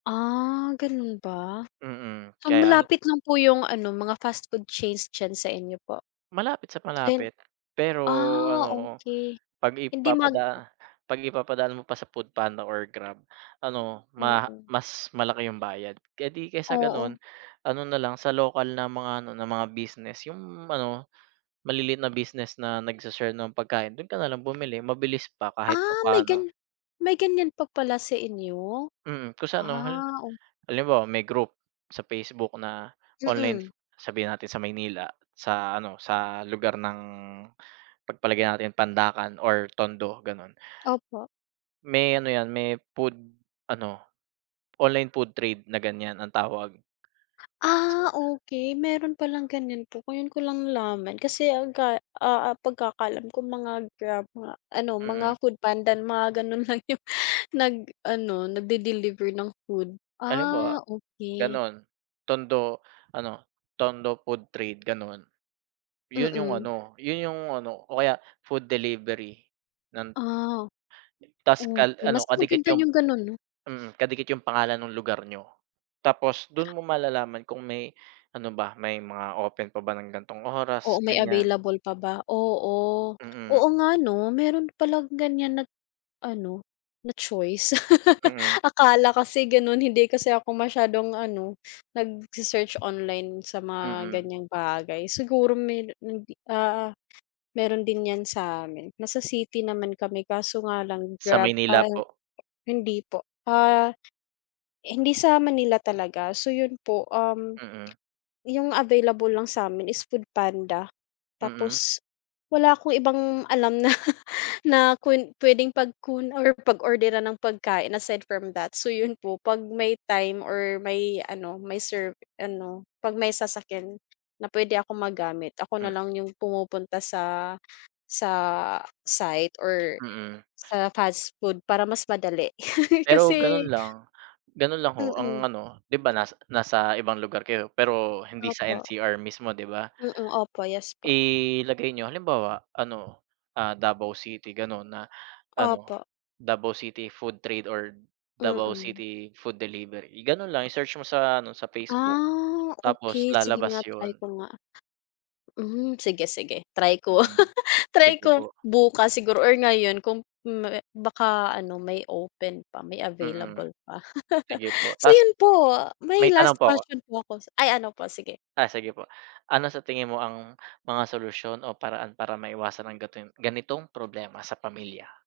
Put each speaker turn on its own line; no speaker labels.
Ah, ganun ba?
Mm,
So
kaya ne
malapit lang po yung ano, mga fast food chains diyan sa inyo po?
Malapit sa
Sen
malapit, pero
Ah,
ano o
okey,
pag
hindi mag
ipapada pag ipapadaan mo pa sa Foodpanda or Grab ano maha
Oo.
mas malaki yung bayad. Eh, di kaysa ganun,
Oo.
ano nalang sa lokal na mga ano na mga business yung ano maliliit na business na nagse-share ng pagkain do'n ka nalang bumili mabilis pa kahit
Ah, may
papaano.
gan may ganyan pa pala sa inyo?
Mm, kung sa ano, hal
Ah, oh.
halimbawa may group sa Facebook na online.
Mm.
Sabihin natin sa Maynila, sa ano sa lugar ng pagpalagay natin Pandacan or Tondo ganon.
Opo.
May ano yan, may food ano online food trade na ganyan ang tawag. Sa
Ah, okey, meron palang ganyan po, ngayon ko lang nalaman kasi aga ah ah, pagkakaalam ko mga Grab, mga ano, mga
Mhm.
Foodpanda mga gano'n lang yung nag-ano nag-de-deliver ng food.
Halimbawa
Ah, okey.
ganun, Tondo, ano Tondo food trade gano'n. Yun yung
Mm.
ano, yun yung ano o kaya food delivery. Nan
Ah.
Tas kal
Okey
ano
mas
kadikit
maganda
yung,
yung ganon, 'no?
mm, kadikit yung pangalan nung lugar niyo. Tapos dun mo malalaman kung may ano ba, may mga open pa ba ng ganitong oras,
Oo, may
ganyan.
available pa ba, oo.
Mm.
Oo, nga ano meron palang ganyan na ano na choice.
Mm.
Akala kasi ganun hindi kasi ako masyadong ano nagse-search online sa mga
Mm.
ganiyang bagay. Siguro meron hindi, ah, meron din yan sa amin. Nasa city naman kami kaso nga lang
Sa
Grab,
Maynila
ah,
po.
hindi po, ah, hindi sa Manila talaga, so yun po, um,
Mm.
yung available lang sa'min is Foodpanda
Mm.
tapos wala akong ibang alam na na kwen pwedeng pagkun or pag orderan ng pagkain aside from that, so yun po pag may time or may ano, may serve ano, pag may sasakyan na pwede akong magamit ako
M
nalang yung pumupunta sa sa site or
Mm.
sa fast food para mas madali.
Pero ganun
Kasi
lang. Ganun lang, ho,
Mm.
ang ano di ba nas nasa ibang lugar kayo pero hindi sa
Opo.
NCR mismo di ba?
Mm, opo, yes, po.
Ilagay niyo halimbawa ano, ah, Davao City ganon na ano,
Opo.
Davao City Food Trade or Davao
Mm.
City Food Delivery. I ganon lang i-search mo sa ano sa Facebook,
Ah,
tapos
okey sige
lalabas
nga try
yun.
ko nga. Hmm, sige, sige try ko.
Mm,
Try
sige
ko
po.
bukas siguro or ngayon kung may baka ano may open pa may
Mm.
available pa.
Sige po.
So
Tas
yun po, may
may tanong
last
po ako.
question po ako s ay ano po, sige.
Ah, sige po. Ano sa tingin mo ang mga solusyon o paraan para maiwasan ang gatong ganitong problema sa pamilya?